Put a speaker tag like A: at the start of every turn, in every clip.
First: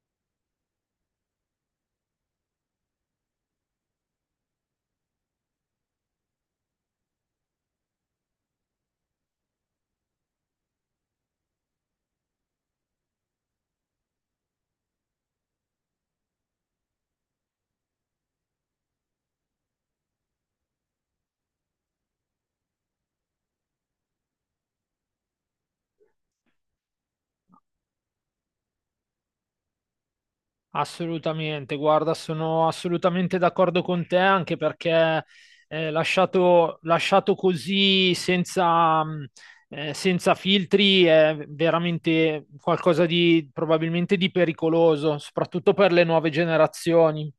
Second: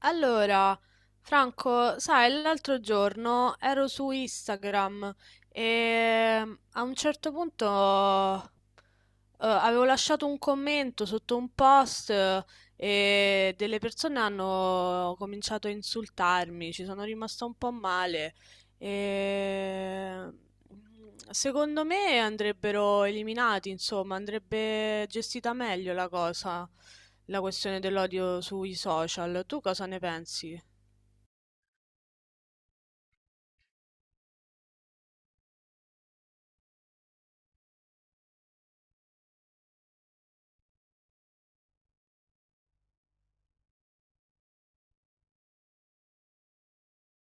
A: Allora, Franco, sai, l'altro giorno ero su Instagram e a un certo punto avevo lasciato un commento sotto un post, e delle persone hanno cominciato a insultarmi. Ci sono rimasta un po' male. E Secondo me andrebbero eliminati, insomma, andrebbe gestita meglio la cosa, la questione dell'odio sui social. Tu cosa ne pensi?
B: Assolutamente, guarda, sono assolutamente d'accordo con te, anche perché lasciato così senza, senza filtri è veramente qualcosa di probabilmente di pericoloso, soprattutto per le nuove generazioni.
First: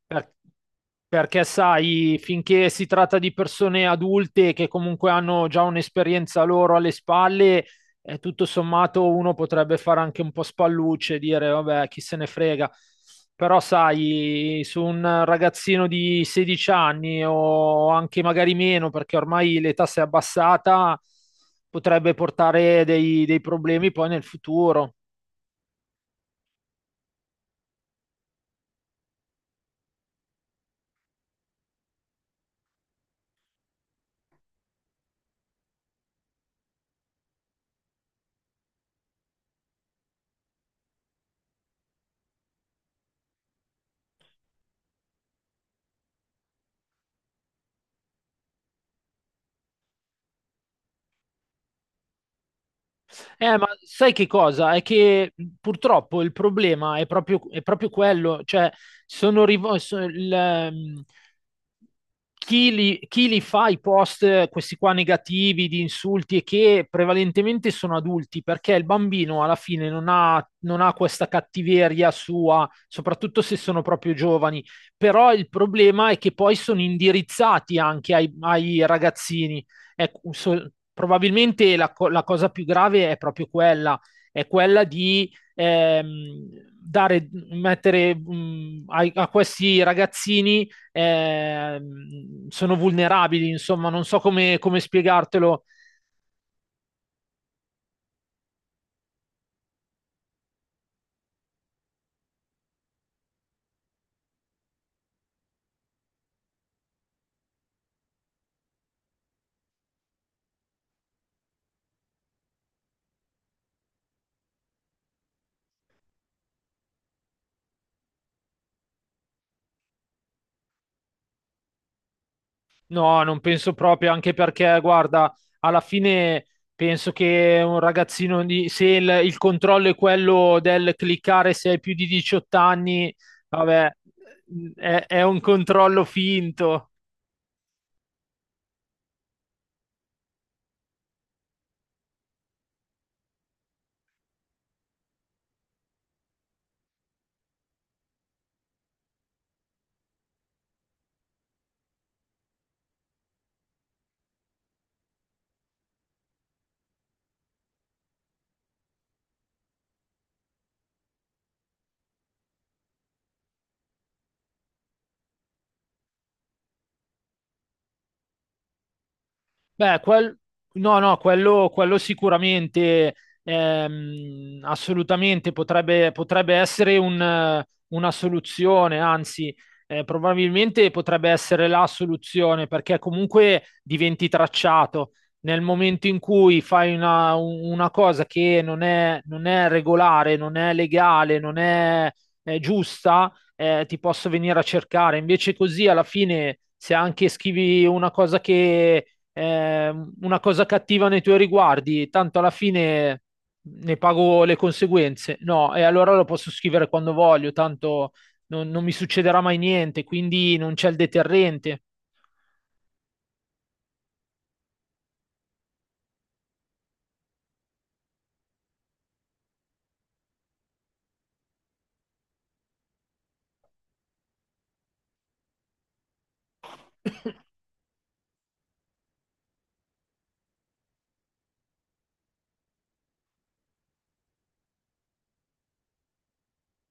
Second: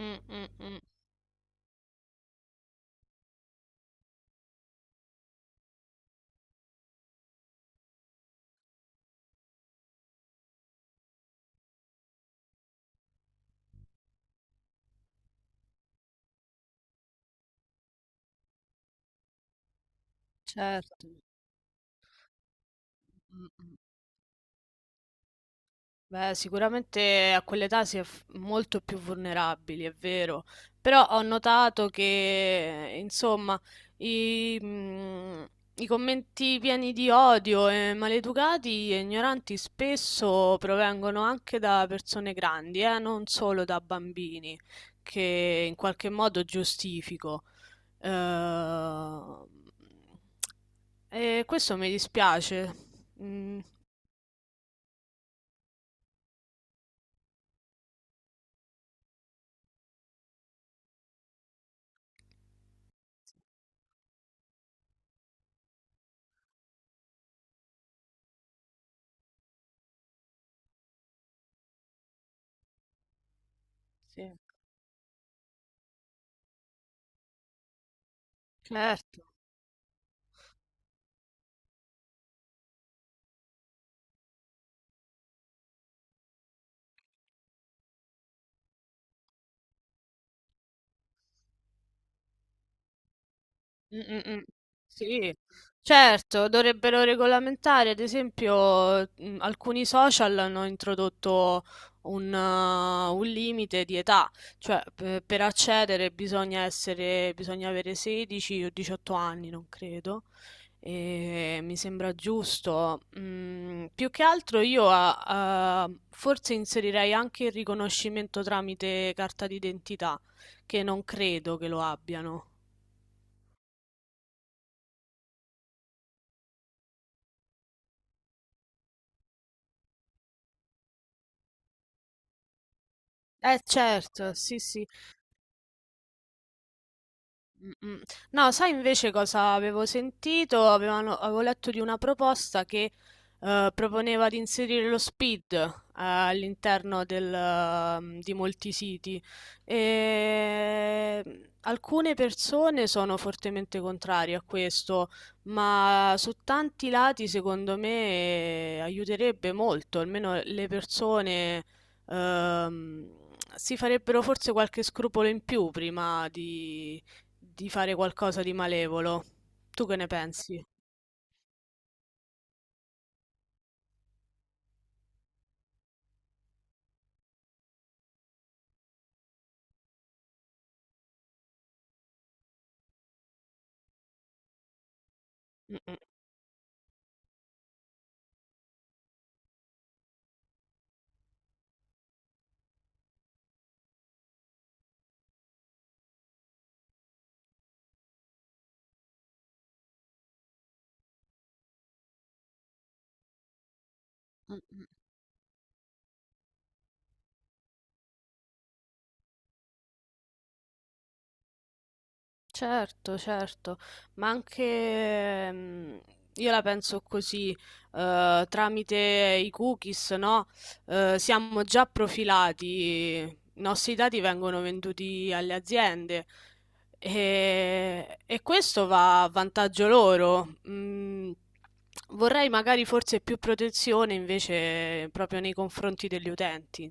A: Mm,
B: Per-
A: mm, mm.
B: Perché sai, finché si tratta di persone adulte che comunque hanno già un'esperienza loro alle spalle, e tutto sommato uno potrebbe fare anche un po' spallucce, e dire vabbè, chi se ne frega. Però sai, su un ragazzino di 16 anni o anche magari meno, perché ormai l'età si è abbassata,
A: Certo.
B: potrebbe portare dei
A: Mm, mm.
B: problemi poi nel futuro.
A: Beh, sicuramente a quell'età si è molto più vulnerabili, è vero, però ho notato che, insomma, i, mm, i commenti pieni di odio e maleducati e ignoranti spesso provengono anche da persone grandi, non solo da bambini, che in qualche modo giustifico. Eh, E questo mi dispiace. Mm,
B: Ma sai che cosa? È che purtroppo il problema è proprio quello, cioè sono rivo- so- il, chi li fa i post, questi qua negativi, di insulti, e che prevalentemente sono adulti, perché il bambino alla fine non ha questa cattiveria sua, soprattutto se sono proprio
A: sì.
B: giovani. Però il problema è che poi sono indirizzati anche ai
A: Certo.
B: ragazzini. Ecco, probabilmente la cosa più grave è proprio quella, è quella di mettere questi ragazzini, sono vulnerabili, insomma,
A: Mm,
B: non so
A: mm, mm.
B: come
A: Sì,
B: spiegartelo.
A: certo, dovrebbero regolamentare, ad esempio, alcuni social hanno introdotto un limite di età, cioè per accedere, bisogna avere 16 o 18 anni, non credo, e mi sembra giusto. Più che altro io forse inserirei anche il riconoscimento tramite carta d'identità, che non credo che lo abbiano.
B: No, non penso proprio, anche perché, guarda, alla fine penso che un ragazzino se il controllo è quello del cliccare se hai più di 18 anni,
A: Eh
B: vabbè,
A: certo, sì sì.
B: è un controllo finto.
A: Mm-mm. No, sai invece cosa avevo sentito? Avevo letto di una proposta che proponeva di inserire lo speed all'interno di molti siti, e alcune persone sono fortemente contrarie a questo, ma su tanti lati secondo me aiuterebbe molto, almeno le persone ehm, si farebbero forse qualche scrupolo in più prima di fare qualcosa di malevolo. Tu che
B: Beh,
A: ne pensi?
B: no, no, quello sicuramente, assolutamente potrebbe essere una soluzione, anzi, probabilmente potrebbe essere la soluzione, perché comunque diventi tracciato. Nel
A: Mm-mm.
B: momento in cui fai una cosa che non è regolare, non è legale, non è giusta, ti posso venire a cercare. Invece così, alla fine, se anche scrivi una cosa che eh, una cosa cattiva nei tuoi riguardi, tanto alla fine ne pago le conseguenze. No, e allora lo posso scrivere quando voglio, tanto non mi succederà mai niente, quindi non c'è il deterrente.
A: Certo, certo, ma anche io la penso così, tramite i cookies, no? Siamo già profilati, i nostri dati vengono venduti alle aziende, e questo va a vantaggio loro. Vorrei magari forse più protezione invece proprio nei confronti degli utenti.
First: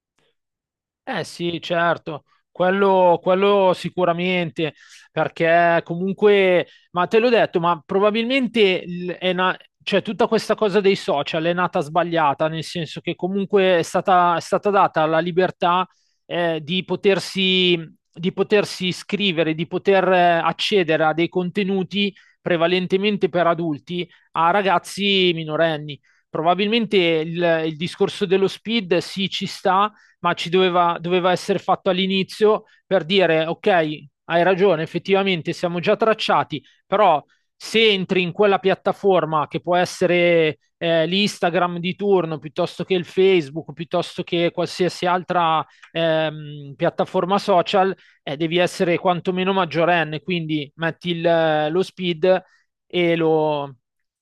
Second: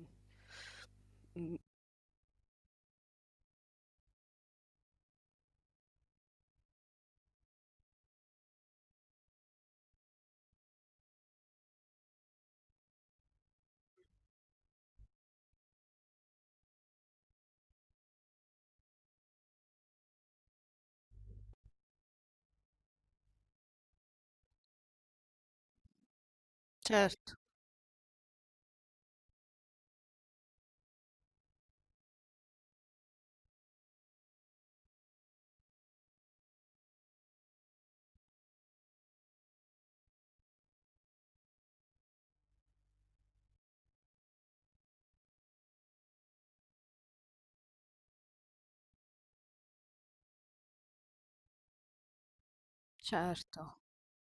B: Eh
A: Mm,
B: sì, certo, quello sicuramente, perché comunque, ma te l'ho detto, ma probabilmente cioè, tutta questa cosa dei social è nata sbagliata, nel senso che comunque è stata data la libertà, eh, di potersi, di potersi iscrivere, di poter accedere a dei contenuti prevalentemente per adulti a ragazzi minorenni. Probabilmente
A: certo,
B: il discorso dello speed sì ci sta, ma doveva essere fatto all'inizio per dire, ok, hai ragione, effettivamente siamo già tracciati, però se entri in quella piattaforma che può essere l'Instagram di turno, piuttosto che il Facebook, piuttosto che qualsiasi altra piattaforma social, devi essere quantomeno maggiorenne, quindi metti lo speed e lo...
A: certo.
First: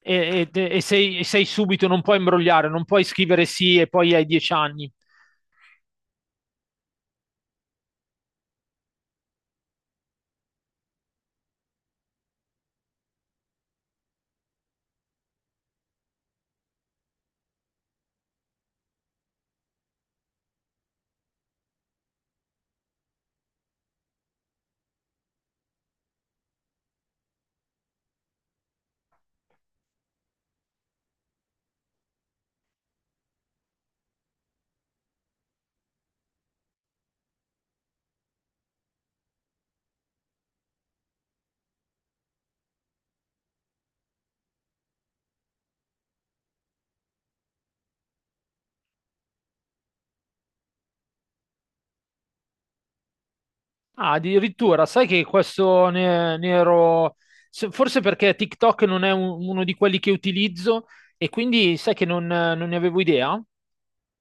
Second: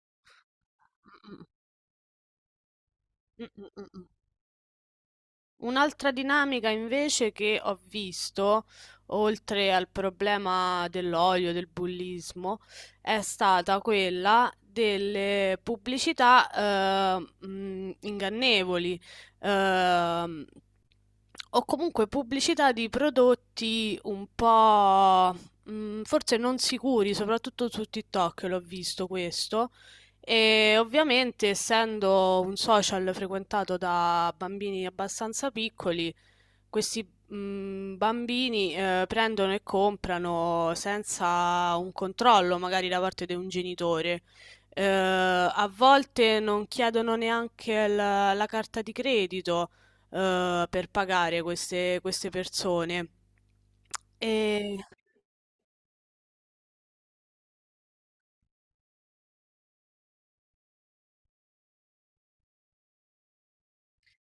B: e sei subito, non puoi imbrogliare, non puoi
A: Mm,
B: scrivere
A: mm, mm,
B: sì
A: mm,
B: e
A: mm. Mm.
B: poi hai 10 anni.
A: Un'altra dinamica invece che ho visto, oltre al problema dell'odio, del bullismo, è stata quella delle pubblicità ingannevoli. Ehm, o comunque pubblicità di prodotti un po' forse non sicuri, soprattutto su TikTok l'ho visto questo. E ovviamente, essendo un social frequentato da bambini abbastanza piccoli, questi bambini prendono e comprano senza un controllo, magari da parte di un genitore. A volte non chiedono neanche la carta di credito per pagare queste persone.
B: Ah,
A: E...
B: addirittura, sai che questo ne ero. Forse perché TikTok non è uno di quelli che utilizzo, e quindi sai che non ne avevo idea.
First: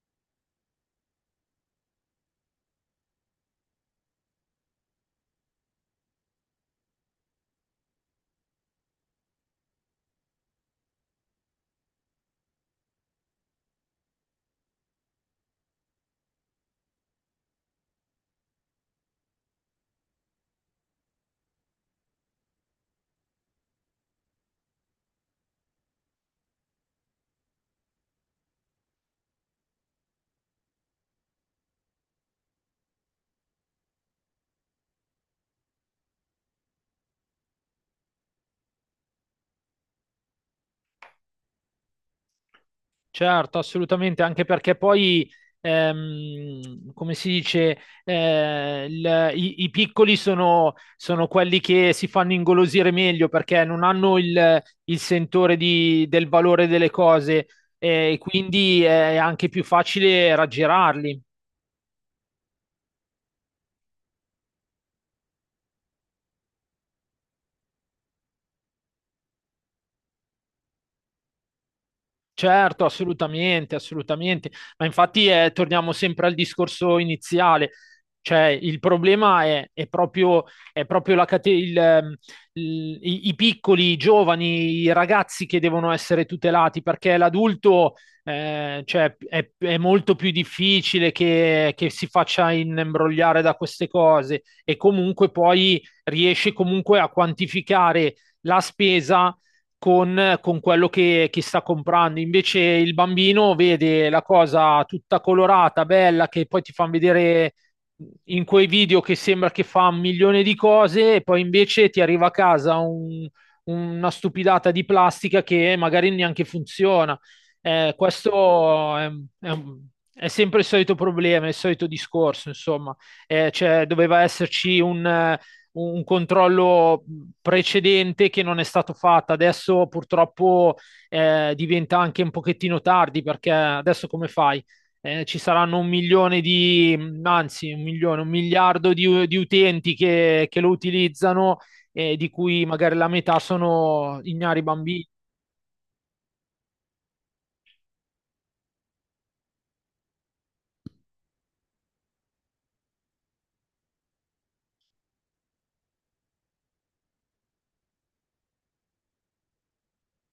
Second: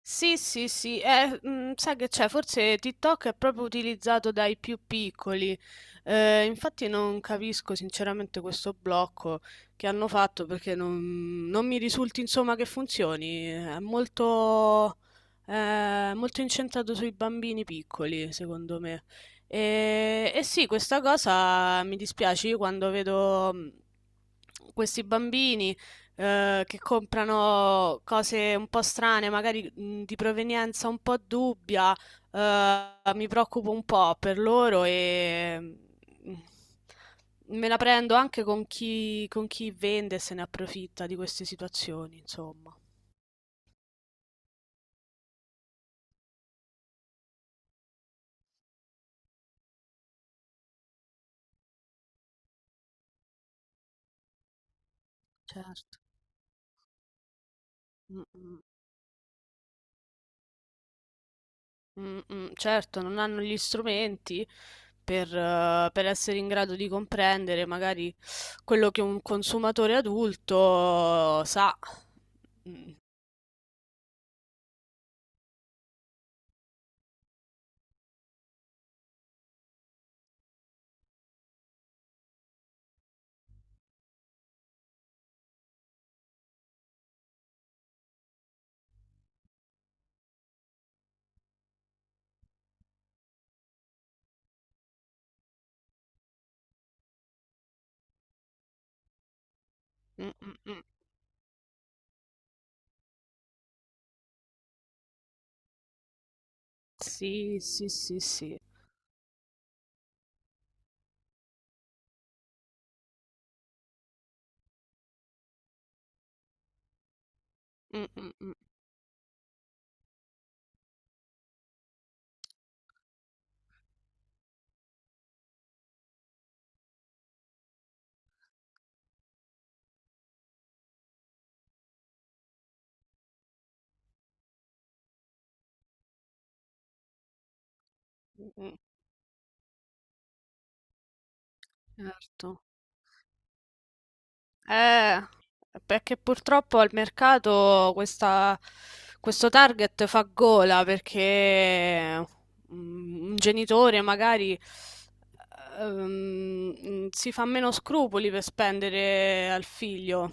A: Sì, sì, sì, sai che c'è, forse TikTok è proprio utilizzato dai più piccoli. Infatti non capisco sinceramente questo blocco che hanno fatto perché non mi risulti insomma che funzioni, è molto incentrato sui bambini piccoli secondo me. E sì, questa cosa mi dispiace. Io quando vedo questi bambini che comprano cose un po' strane, magari di provenienza un po' dubbia, mi preoccupo un po' per loro, e me la prendo anche con chi vende e se ne approfitta di queste situazioni, insomma.
B: Certo, assolutamente, anche perché poi, come si dice, i piccoli sono quelli che si fanno ingolosire meglio perché non hanno il sentore
A: Certo.
B: del valore delle cose, e
A: Mm, mm,
B: quindi è anche più facile raggirarli.
A: mm, mm. Certo, non hanno gli strumenti per essere in grado di comprendere magari quello che un consumatore adulto sa.
B: Certo,
A: Mm.
B: assolutamente, assolutamente. Ma infatti torniamo sempre al discorso iniziale. Cioè, il problema è proprio la cate- il- i piccoli, i giovani, i ragazzi che devono essere tutelati, perché l'adulto, cioè, è molto più difficile che si faccia imbrogliare da queste cose, e comunque poi riesce comunque a quantificare la spesa
A: Mh,
B: con,
A: mh,
B: con
A: mh.
B: quello che sta comprando. Invece il bambino vede la cosa tutta colorata, bella, che poi ti fanno vedere
A: Sì, sì, sì,
B: in
A: sì.
B: quei video che sembra che fa un milione di cose, e poi invece ti arriva a casa una stupidata di plastica che magari neanche funziona.
A: Mh, mh, mh,
B: Questo è è sempre il solito problema, il solito discorso, insomma. Cioè, doveva esserci un controllo precedente che non è stato fatto. Adesso purtroppo diventa anche un pochettino tardi perché adesso come fai? Ci saranno un milione di, anzi un milione, un
A: mh, mh.
B: miliardo di utenti lo utilizzano, di
A: Certo.
B: cui magari la metà sono ignari bambini.
A: Eh, Perché purtroppo al mercato questa, questo target fa gola perché un genitore magari ehm, si fa meno scrupoli per spendere al figlio,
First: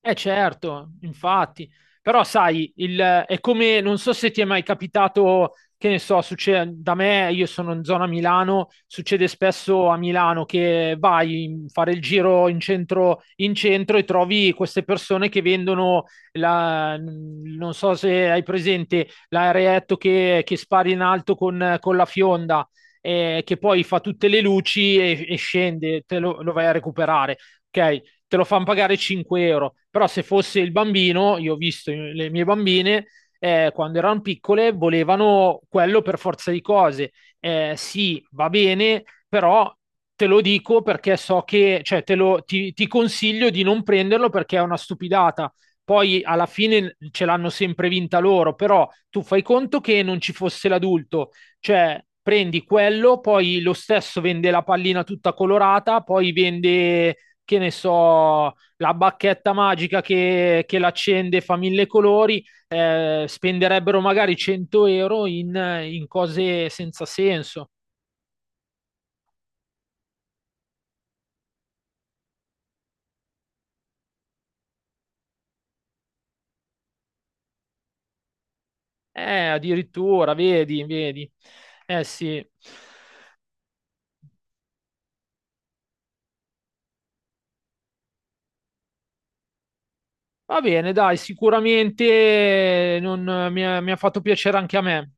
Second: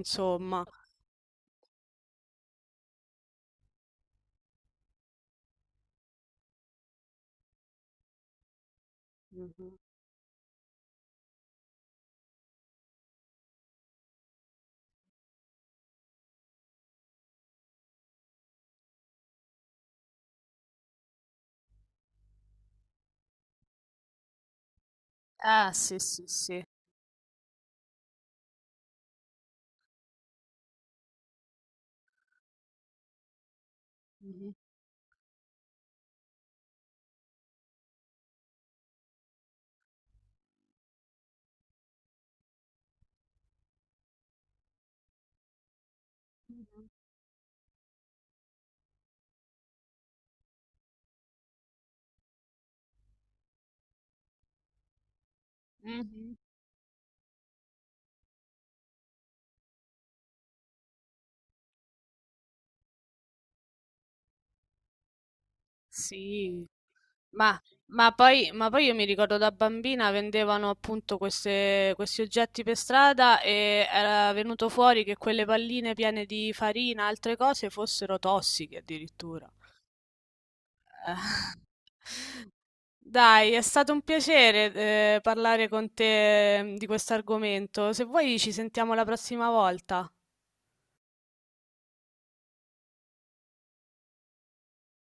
B: Eh certo, infatti, però sai, è come, non so se ti è mai capitato, che ne so, succede, da me, io sono in zona Milano, succede
A: Mhm.
B: spesso a Milano che vai a fare il giro in centro, e trovi queste persone che vendono, non so se hai presente, l'aereetto che spari in alto con la fionda, che poi fa tutte le luci e
A: Ah, sì,
B: scende, te
A: sì,
B: lo
A: sì.
B: vai a recuperare. Ok, te lo fanno pagare 5 euro. Però se fosse il bambino, io ho visto le mie bambine, quando erano
A: Mhm.
B: piccole, volevano quello per forza di cose. Sì, va bene, però te lo dico perché so che, cioè, ti consiglio di non prenderlo perché è una stupidata. Poi alla
A: Mhm.
B: fine ce l'hanno sempre vinta loro, però tu fai conto che non ci fosse l'adulto, cioè prendi quello, poi lo stesso vende la pallina tutta colorata, poi
A: Mhm.
B: vende che ne so, la bacchetta magica che l'accende fa mille colori, spenderebbero magari 100 euro in
A: Sì.
B: cose senza
A: Ma,
B: senso.
A: ma poi io mi ricordo, da bambina vendevano appunto questi oggetti per strada, e era venuto fuori che quelle palline piene di farina e altre cose fossero tossiche addirittura.
B: Addirittura, vedi, vedi.
A: Eh.
B: Eh sì.
A: Dai, è stato un piacere parlare con te di questo argomento. Se vuoi ci sentiamo la prossima volta.
B: Va bene, dai, sicuramente mi ha fatto piacere anche a me.